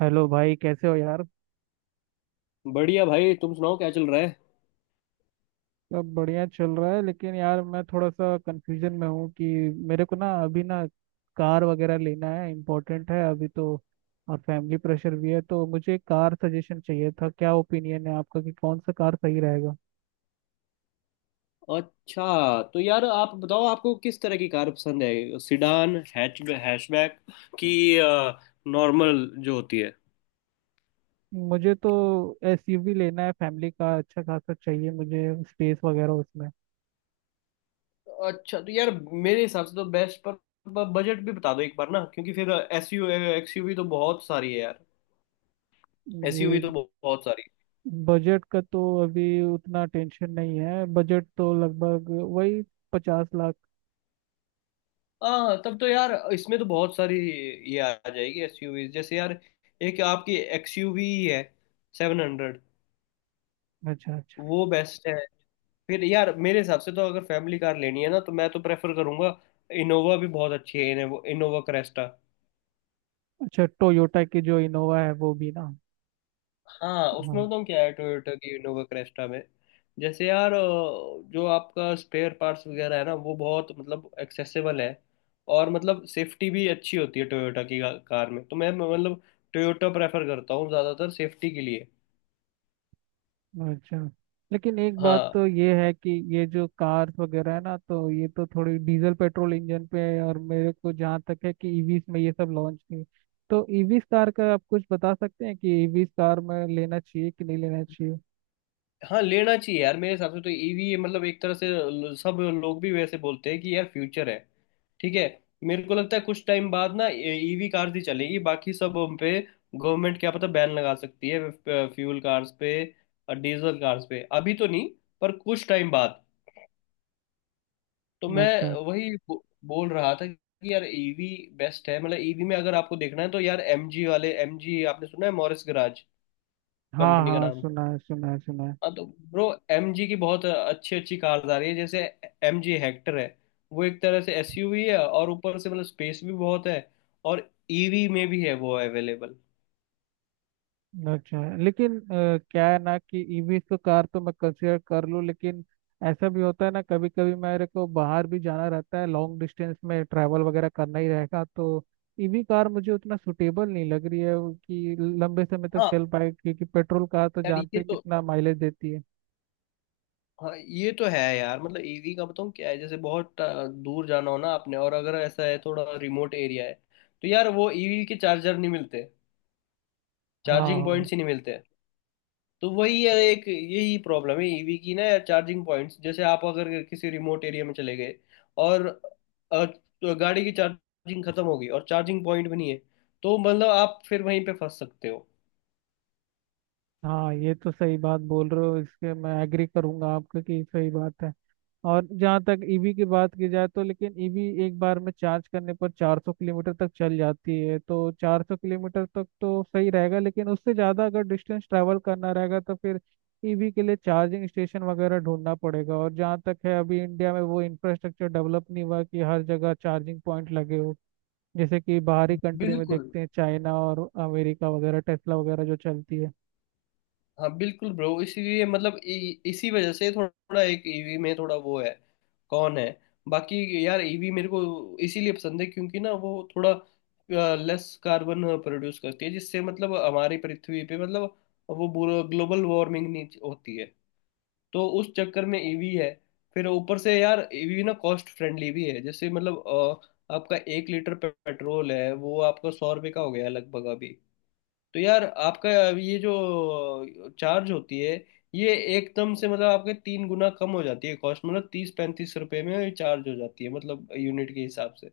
Hello भाई, कैसे हो यार। बढ़िया भाई, तुम सुनाओ क्या चल रहा है। सब बढ़िया चल रहा है लेकिन यार मैं थोड़ा सा कंफ्यूजन में हूँ कि मेरे को ना अभी ना कार वगैरह लेना है, इम्पोर्टेंट है अभी तो। और फैमिली प्रेशर भी है तो मुझे कार सजेशन चाहिए था। क्या ओपिनियन है आपका कि कौन सा कार सही रहेगा? अच्छा तो यार, आप बताओ आपको किस तरह की कार पसंद है, सिडान, हैचबैक की नॉर्मल जो होती है। मुझे तो एसयूवी लेना है, फैमिली का अच्छा खासा चाहिए मुझे स्पेस वगैरह उसमें। अच्छा तो यार मेरे हिसाब से तो बेस्ट पर बजट भी बता दो एक बार ना, क्योंकि फिर एसयू एक्सयूवी तो बहुत सारी है यार। एसयूवी ये तो बहुत बहुत सारी बजट का तो अभी उतना टेंशन नहीं है, बजट तो लगभग वही 50 लाख। है। हाँ, तब तो यार इसमें तो बहुत सारी ये आ जाएगी एसयूवी। जैसे यार एक आपकी एक्सयूवी है 700, अच्छा अच्छा। वो बेस्ट है। फिर यार मेरे हिसाब से तो अगर फैमिली कार लेनी है ना, तो मैं तो प्रेफर करूंगा इनोवा भी बहुत अच्छी है, इनोवा इनोवा क्रेस्टा। अच्छा, टोयोटा की जो इनोवा है वो भी ना? हाँ, हाँ। उसमें बताऊँ क्या है, टोयोटा की इनोवा क्रेस्टा में जैसे यार जो आपका स्पेयर पार्ट्स वगैरह है ना वो बहुत मतलब एक्सेसिबल है। और मतलब सेफ्टी भी अच्छी होती है टोयोटा की कार में। तो मैं मतलब टोयोटा प्रेफर करता हूँ ज़्यादातर सेफ्टी के लिए। अच्छा लेकिन एक बात हाँ, तो ये है कि ये जो कार्स वगैरह है ना तो ये तो थोड़ी डीजल पेट्रोल इंजन पे है, और मेरे को जहाँ तक है कि ईवीस में ये सब लॉन्च नहीं। तो ईवीस कार का आप कुछ बता सकते हैं कि ईवीस कार में लेना चाहिए कि नहीं लेना चाहिए? हाँ, लेना चाहिए यार, मेरे हिसाब से तो ईवी मतलब एक तरह से सब लोग भी वैसे बोलते हैं कि यार फ्यूचर है। ठीक है। मेरे को लगता है कुछ टाइम बाद ना ईवी कार्स ही चलेगी, बाकी सब उन पे गवर्नमेंट क्या पता बैन लगा सकती है, फ्यूल कार्स पे और डीजल कार्स पे। अभी तो नहीं, पर कुछ टाइम बाद। तो मैं अच्छा। वही बोल रहा था कि यार ईवी बेस्ट है। मतलब ईवी में अगर आपको देखना है तो यार एमजी वाले, एमजी आपने सुना है, मॉरिस गराज हाँ कंपनी का हाँ, नाम। सुना है सुना है सुना है। हाँ, तो ब्रो एमजी की बहुत अच्छी अच्छी कार्स आ रही है। जैसे एमजी हेक्टर है, वो एक तरह से एसयूवी है और ऊपर से मतलब स्पेस भी बहुत है। और ईवी में भी है वो अवेलेबल। अच्छा लेकिन क्या है ना कि ईवी तो कार तो मैं कंसीडर कर लूँ, लेकिन ऐसा भी होता है ना कभी कभी मेरे को बाहर भी जाना रहता है, लॉन्ग डिस्टेंस में ट्रैवल वगैरह करना ही रहेगा तो ईवी कार मुझे उतना सुटेबल नहीं लग रही है, वो कि लंबे समय तक हाँ चल पाए क्योंकि पेट्रोल कार तो यार, जानते ये हो तो। कितना माइलेज देती है। हाँ, ये तो है यार, मतलब ईवी का बताऊँ क्या है, जैसे बहुत दूर जाना हो ना आपने, और अगर ऐसा है थोड़ा रिमोट एरिया है, तो यार वो ईवी के चार्जर नहीं मिलते, चार्जिंग हाँ। पॉइंट्स ही नहीं मिलते। तो वही है, एक यही प्रॉब्लम है ईवी की ना यार, चार्जिंग पॉइंट्स, जैसे आप अगर किसी रिमोट एरिया में चले गए और तो गाड़ी की चार्जिंग खत्म हो गई और चार्जिंग पॉइंट भी नहीं है, तो मतलब आप फिर वहीं पे फंस सकते हो। हाँ, ये तो सही बात बोल रहे हो, इसके मैं एग्री करूंगा आपका कि सही बात है। और जहाँ तक ईवी की बात की जाए तो लेकिन ईवी एक बार में चार्ज करने पर 400 किलोमीटर तक चल जाती है, तो 400 किलोमीटर तक तो सही रहेगा लेकिन उससे ज़्यादा अगर डिस्टेंस ट्रैवल करना रहेगा तो फिर ईवी के लिए चार्जिंग स्टेशन वगैरह ढूंढना पड़ेगा। और जहाँ तक है अभी इंडिया में वो इंफ्रास्ट्रक्चर डेवलप नहीं हुआ कि हर जगह चार्जिंग पॉइंट लगे हो। जैसे कि बाहरी कंट्री में बिल्कुल। देखते हैं, चाइना और अमेरिका वगैरह, टेस्ला वगैरह जो चलती है। हाँ बिल्कुल ब्रो, इसीलिए मतलब इसी वजह से थोड़ा एक ईवी में थोड़ा वो है। कौन है। बाकी यार ईवी मेरे को इसीलिए पसंद है क्योंकि ना वो थोड़ा लेस कार्बन प्रोड्यूस करती है, जिससे मतलब हमारी पृथ्वी पे मतलब वो बुरा ग्लोबल वार्मिंग नहीं होती है। तो उस चक्कर में ईवी है। फिर ऊपर से यार ईवी ना कॉस्ट फ्रेंडली भी है, जैसे मतलब आपका एक लीटर पेट्रोल है वो आपका 100 रुपये का हो गया लगभग अभी। तो यार आपका ये जो चार्ज होती है, ये एकदम से मतलब आपके 3 गुना कम हो जाती है कॉस्ट, मतलब 30-35 रुपए में ये चार्ज हो जाती है मतलब यूनिट के हिसाब से।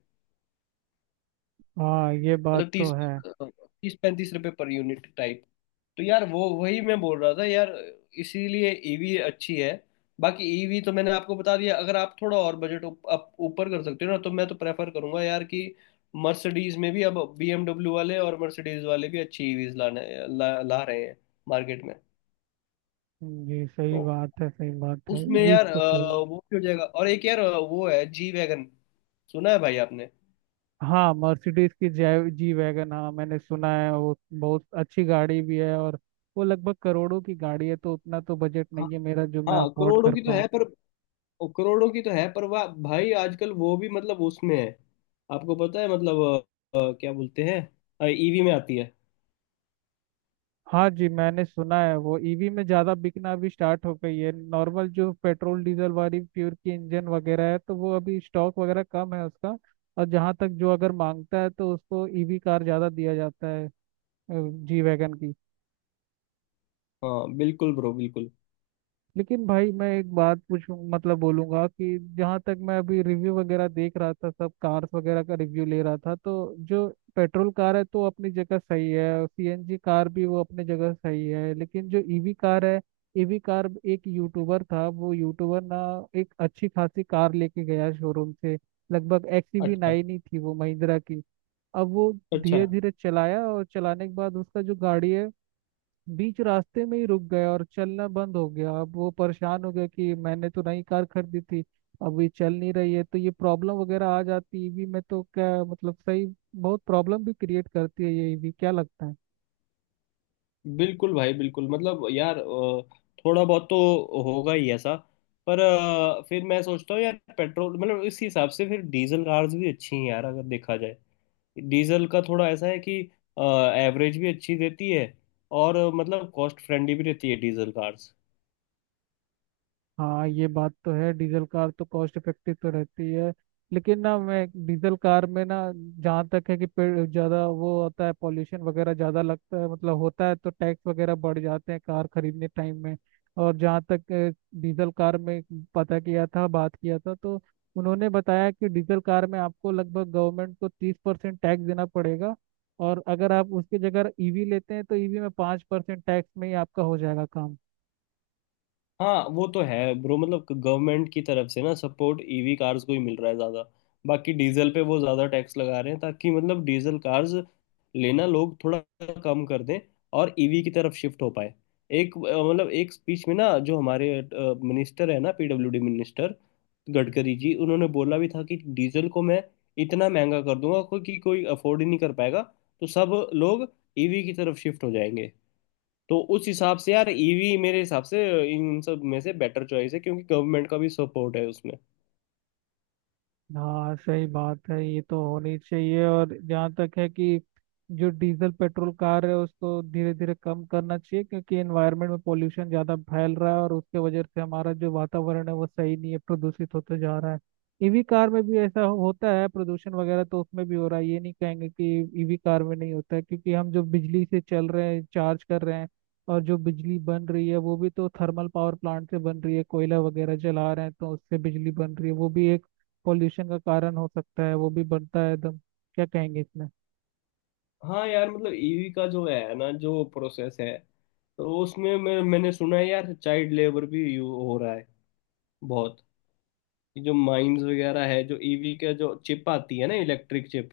हाँ, ये बात मतलब तो तीस है। 30-35 रुपए पर यूनिट टाइप। तो यार वो वही मैं बोल रहा था यार, इसीलिए ईवी अच्छी है। बाकी ईवी तो मैंने आपको बता दिया, अगर आप थोड़ा और बजट अप ऊपर कर सकते हो ना, तो मैं तो प्रेफर करूंगा यार कि मर्सिडीज में भी अब बीएमडब्ल्यू वाले और मर्सिडीज वाले भी अच्छी ईवीज ला रहे हैं मार्केट में। जी, सही तो बात है, सही बात है, उसमें ईवी यार तो सही है। वो भी हो जाएगा, और एक यार वो है जी वैगन, सुना है भाई आपने। हाँ, मर्सिडीज की जी वैगन, हाँ मैंने सुना है, वो बहुत अच्छी गाड़ी भी है। और वो लगभग करोड़ों की गाड़ी है, तो उतना तो बजट हाँ, नहीं है मेरा जो मैं हाँ, अफोर्ड करोड़ों कर की तो पाऊँ। है पर, वाह भाई आजकल वो भी मतलब उसमें है। आपको पता है मतलब क्या बोलते हैं, ईवी में आती है। हाँ जी मैंने सुना है, वो ईवी में ज़्यादा बिकना अभी स्टार्ट हो गई है, नॉर्मल जो पेट्रोल डीजल वाली प्योर की इंजन वगैरह है तो वो अभी स्टॉक वगैरह कम है उसका। और जहाँ तक, जो अगर मांगता है तो उसको ईवी कार ज़्यादा दिया जाता है जी वैगन की। हाँ बिल्कुल ब्रो, बिल्कुल। लेकिन भाई मैं एक बात पूछूं, मतलब बोलूंगा कि जहां तक मैं अभी रिव्यू वगैरह देख रहा था, सब कार्स वगैरह का रिव्यू ले रहा था, तो जो पेट्रोल कार है तो अपनी जगह सही है, सीएनजी कार भी वो अपनी जगह सही है, लेकिन जो ईवी कार है, ईवी कार, एक यूट्यूबर था, वो यूट्यूबर ना एक अच्छी खासी कार लेके गया शोरूम से, लगभग एक्सयूवी अच्छा, नाइन ही थी वो महिंद्रा की। अब वो अच्छा। धीरे धीरे चलाया, और चलाने के बाद उसका जो गाड़ी है बीच रास्ते में ही रुक गया और चलना बंद हो गया। अब वो परेशान हो गया कि मैंने तो नई कार खरीदी थी, अब ये चल नहीं रही है। तो ये प्रॉब्लम वगैरह आ जाती है ईवी में, तो क्या मतलब सही, बहुत प्रॉब्लम भी क्रिएट करती है ये ईवी, क्या लगता है? बिल्कुल भाई बिल्कुल, मतलब यार थोड़ा बहुत तो होगा ही ऐसा। पर फिर मैं सोचता हूँ यार पेट्रोल, मतलब इस हिसाब से फिर डीजल कार्स भी अच्छी हैं यार अगर देखा जाए। डीजल का थोड़ा ऐसा है कि एवरेज भी अच्छी देती है, और मतलब कॉस्ट फ्रेंडली भी रहती है डीजल कार्स। हाँ, ये बात तो है, डीजल कार तो कॉस्ट इफेक्टिव तो रहती है। लेकिन ना मैं डीजल कार में ना जहाँ तक है कि ज्यादा वो होता है पॉल्यूशन वगैरह, ज्यादा लगता है मतलब होता है, तो टैक्स वगैरह बढ़ जाते हैं कार खरीदने टाइम में। और जहाँ तक डीजल कार में पता किया था, बात किया था, तो उन्होंने बताया कि डीजल कार में आपको लगभग गवर्नमेंट को 30% टैक्स देना पड़ेगा, और अगर आप उसकी जगह ईवी लेते हैं तो ईवी में 5% टैक्स में ही आपका हो जाएगा काम। हाँ, वो तो है ब्रो, मतलब गवर्नमेंट की तरफ से ना सपोर्ट ईवी कार्स को ही मिल रहा है ज़्यादा। बाकी डीजल पे वो ज़्यादा टैक्स लगा रहे हैं, ताकि मतलब डीजल कार्स लेना लोग थोड़ा कम कर दें और ईवी की तरफ शिफ्ट हो पाए। एक मतलब एक स्पीच में ना, जो हमारे मिनिस्टर है ना, पीडब्ल्यूडी मिनिस्टर गडकरी जी, उन्होंने बोला भी था कि डीजल को मैं इतना महंगा कर दूंगा, कोई अफोर्ड ही नहीं कर पाएगा, तो सब लोग ईवी की तरफ शिफ्ट हो जाएंगे। तो उस हिसाब से यार ईवी मेरे हिसाब से इन सब में से बेटर चॉइस है, क्योंकि गवर्नमेंट का भी सपोर्ट है उसमें। हाँ, सही बात है, ये तो होनी चाहिए। और जहाँ तक है कि जो डीजल पेट्रोल कार है उसको धीरे धीरे कम करना चाहिए, क्योंकि एनवायरनमेंट में पोल्यूशन ज़्यादा फैल रहा है और उसके वजह से हमारा जो वातावरण है वो सही नहीं है, प्रदूषित होते जा रहा है। ईवी कार में भी ऐसा होता है प्रदूषण वगैरह, तो उसमें भी हो रहा है। ये नहीं कहेंगे कि ईवी कार में नहीं होता है, क्योंकि हम जो बिजली से चल रहे हैं, चार्ज कर रहे हैं, और जो बिजली बन रही है वो भी तो थर्मल पावर प्लांट से बन रही है, कोयला वगैरह जला रहे हैं तो उससे बिजली बन रही है, वो भी एक पॉल्यूशन का कारण हो सकता है, वो भी बढ़ता है एकदम। क्या कहेंगे इसमें? हाँ यार, मतलब ईवी का जो है ना, जो प्रोसेस है, तो उसमें मैंने सुना है यार चाइल्ड लेबर भी यू हो रहा है बहुत, जो माइंस वगैरह है। जो ईवी का जो चिप आती है ना, इलेक्ट्रिक चिप,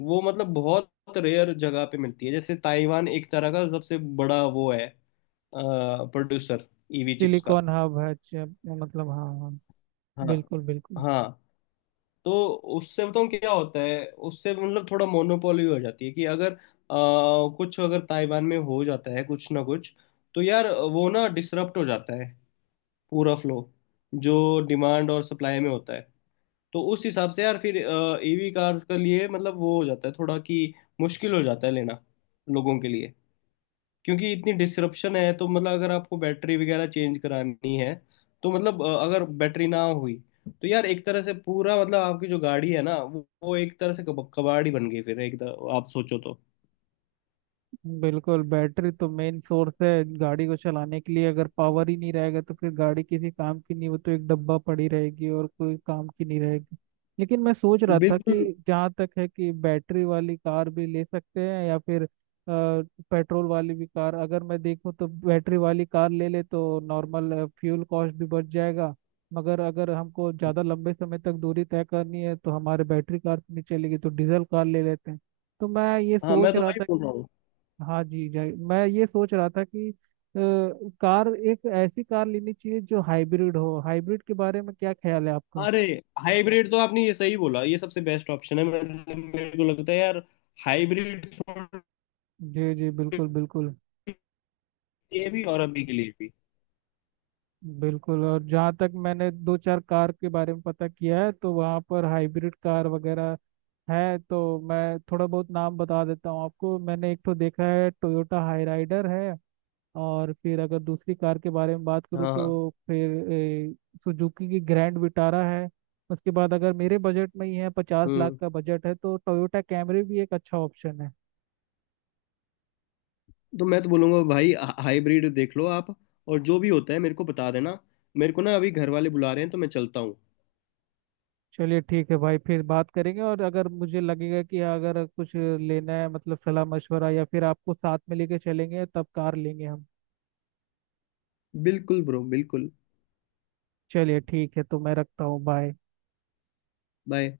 वो मतलब बहुत रेयर जगह पे मिलती है, जैसे ताइवान एक तरह का सबसे बड़ा वो है प्रोड्यूसर, ईवी चिप्स का। सिलिकॉन हब है मतलब, हाँ हाँ। हाँ, बिल्कुल बिल्कुल। हाँ। तो उससे बताऊँ क्या होता है, उससे मतलब थोड़ा मोनोपोली हो जाती है कि अगर कुछ अगर ताइवान में हो जाता है कुछ ना कुछ, तो यार वो ना डिसरप्ट हो जाता है पूरा फ्लो जो डिमांड और सप्लाई में होता है। तो उस हिसाब से यार फिर ईवी कार्स के लिए मतलब वो हो जाता है थोड़ा कि मुश्किल हो जाता है लेना लोगों के लिए। क्योंकि इतनी डिसरप्शन है तो मतलब अगर आपको बैटरी वगैरह चेंज करानी है, तो मतलब अगर बैटरी ना हुई, तो यार एक तरह से पूरा मतलब आपकी जो गाड़ी है ना वो एक तरह से कबाड़ ही बन गई फिर, एक तरह आप सोचो तो। बिल्कुल, बैटरी तो मेन सोर्स है, गाड़ी को चलाने के लिए अगर पावर ही नहीं रहेगा तो फिर गाड़ी किसी काम की नहीं, वो तो एक डब्बा पड़ी रहेगी और कोई काम की नहीं रहेगी। लेकिन मैं सोच रहा था कि बिल्कुल। जहाँ तक है कि बैटरी वाली कार भी ले सकते हैं या फिर पेट्रोल वाली भी कार, अगर मैं देखूँ तो बैटरी वाली कार ले ले तो नॉर्मल फ्यूल कॉस्ट भी बच जाएगा, मगर अगर हमको ज़्यादा लंबे समय तक दूरी तय करनी है तो हमारे बैटरी कार तो नहीं चलेगी, तो डीजल कार ले लेते हैं। तो मैं ये हाँ, मैं सोच तो रहा वही था। बोल रहा हूँ। हाँ जी जी, मैं ये सोच रहा था कि कार, एक ऐसी कार लेनी चाहिए जो हाइब्रिड हो, हाइब्रिड के बारे में क्या ख्याल है आपका? अरे, हाइब्रिड तो आपने ये सही बोला, ये सबसे बेस्ट ऑप्शन है, मेरे मेरे को लगता है यार, हाइब्रिड जी जी, बिल्कुल बिल्कुल। लिए भी और अभी के लिए भी। बिल्कुल, और जहाँ तक मैंने दो चार कार के बारे में पता किया है तो वहाँ पर हाइब्रिड कार वगैरह है, तो मैं थोड़ा बहुत नाम बता देता हूँ आपको। मैंने एक तो देखा है टोयोटा हाई राइडर है, और फिर अगर दूसरी कार के बारे में बात करूँ हाँ, हाँ, तो फिर सुजुकी की ग्रैंड विटारा है। उसके बाद अगर मेरे बजट में ही है, 50 लाख हम्म। का बजट है, तो टोयोटा कैमरी भी एक अच्छा ऑप्शन है। तो मैं तो बोलूंगा भाई, हाइब्रिड देख लो आप, और जो भी होता है मेरे को बता देना। मेरे को ना अभी घर वाले बुला रहे हैं, तो मैं चलता हूँ। चलिए ठीक है भाई, फिर बात करेंगे, और अगर मुझे लगेगा कि अगर कुछ लेना है मतलब सलाह मशवरा या फिर आपको साथ में लेके चलेंगे तब कार लेंगे हम। बिल्कुल ब्रो, बिल्कुल। चलिए ठीक है, तो मैं रखता हूँ, बाय। बाय।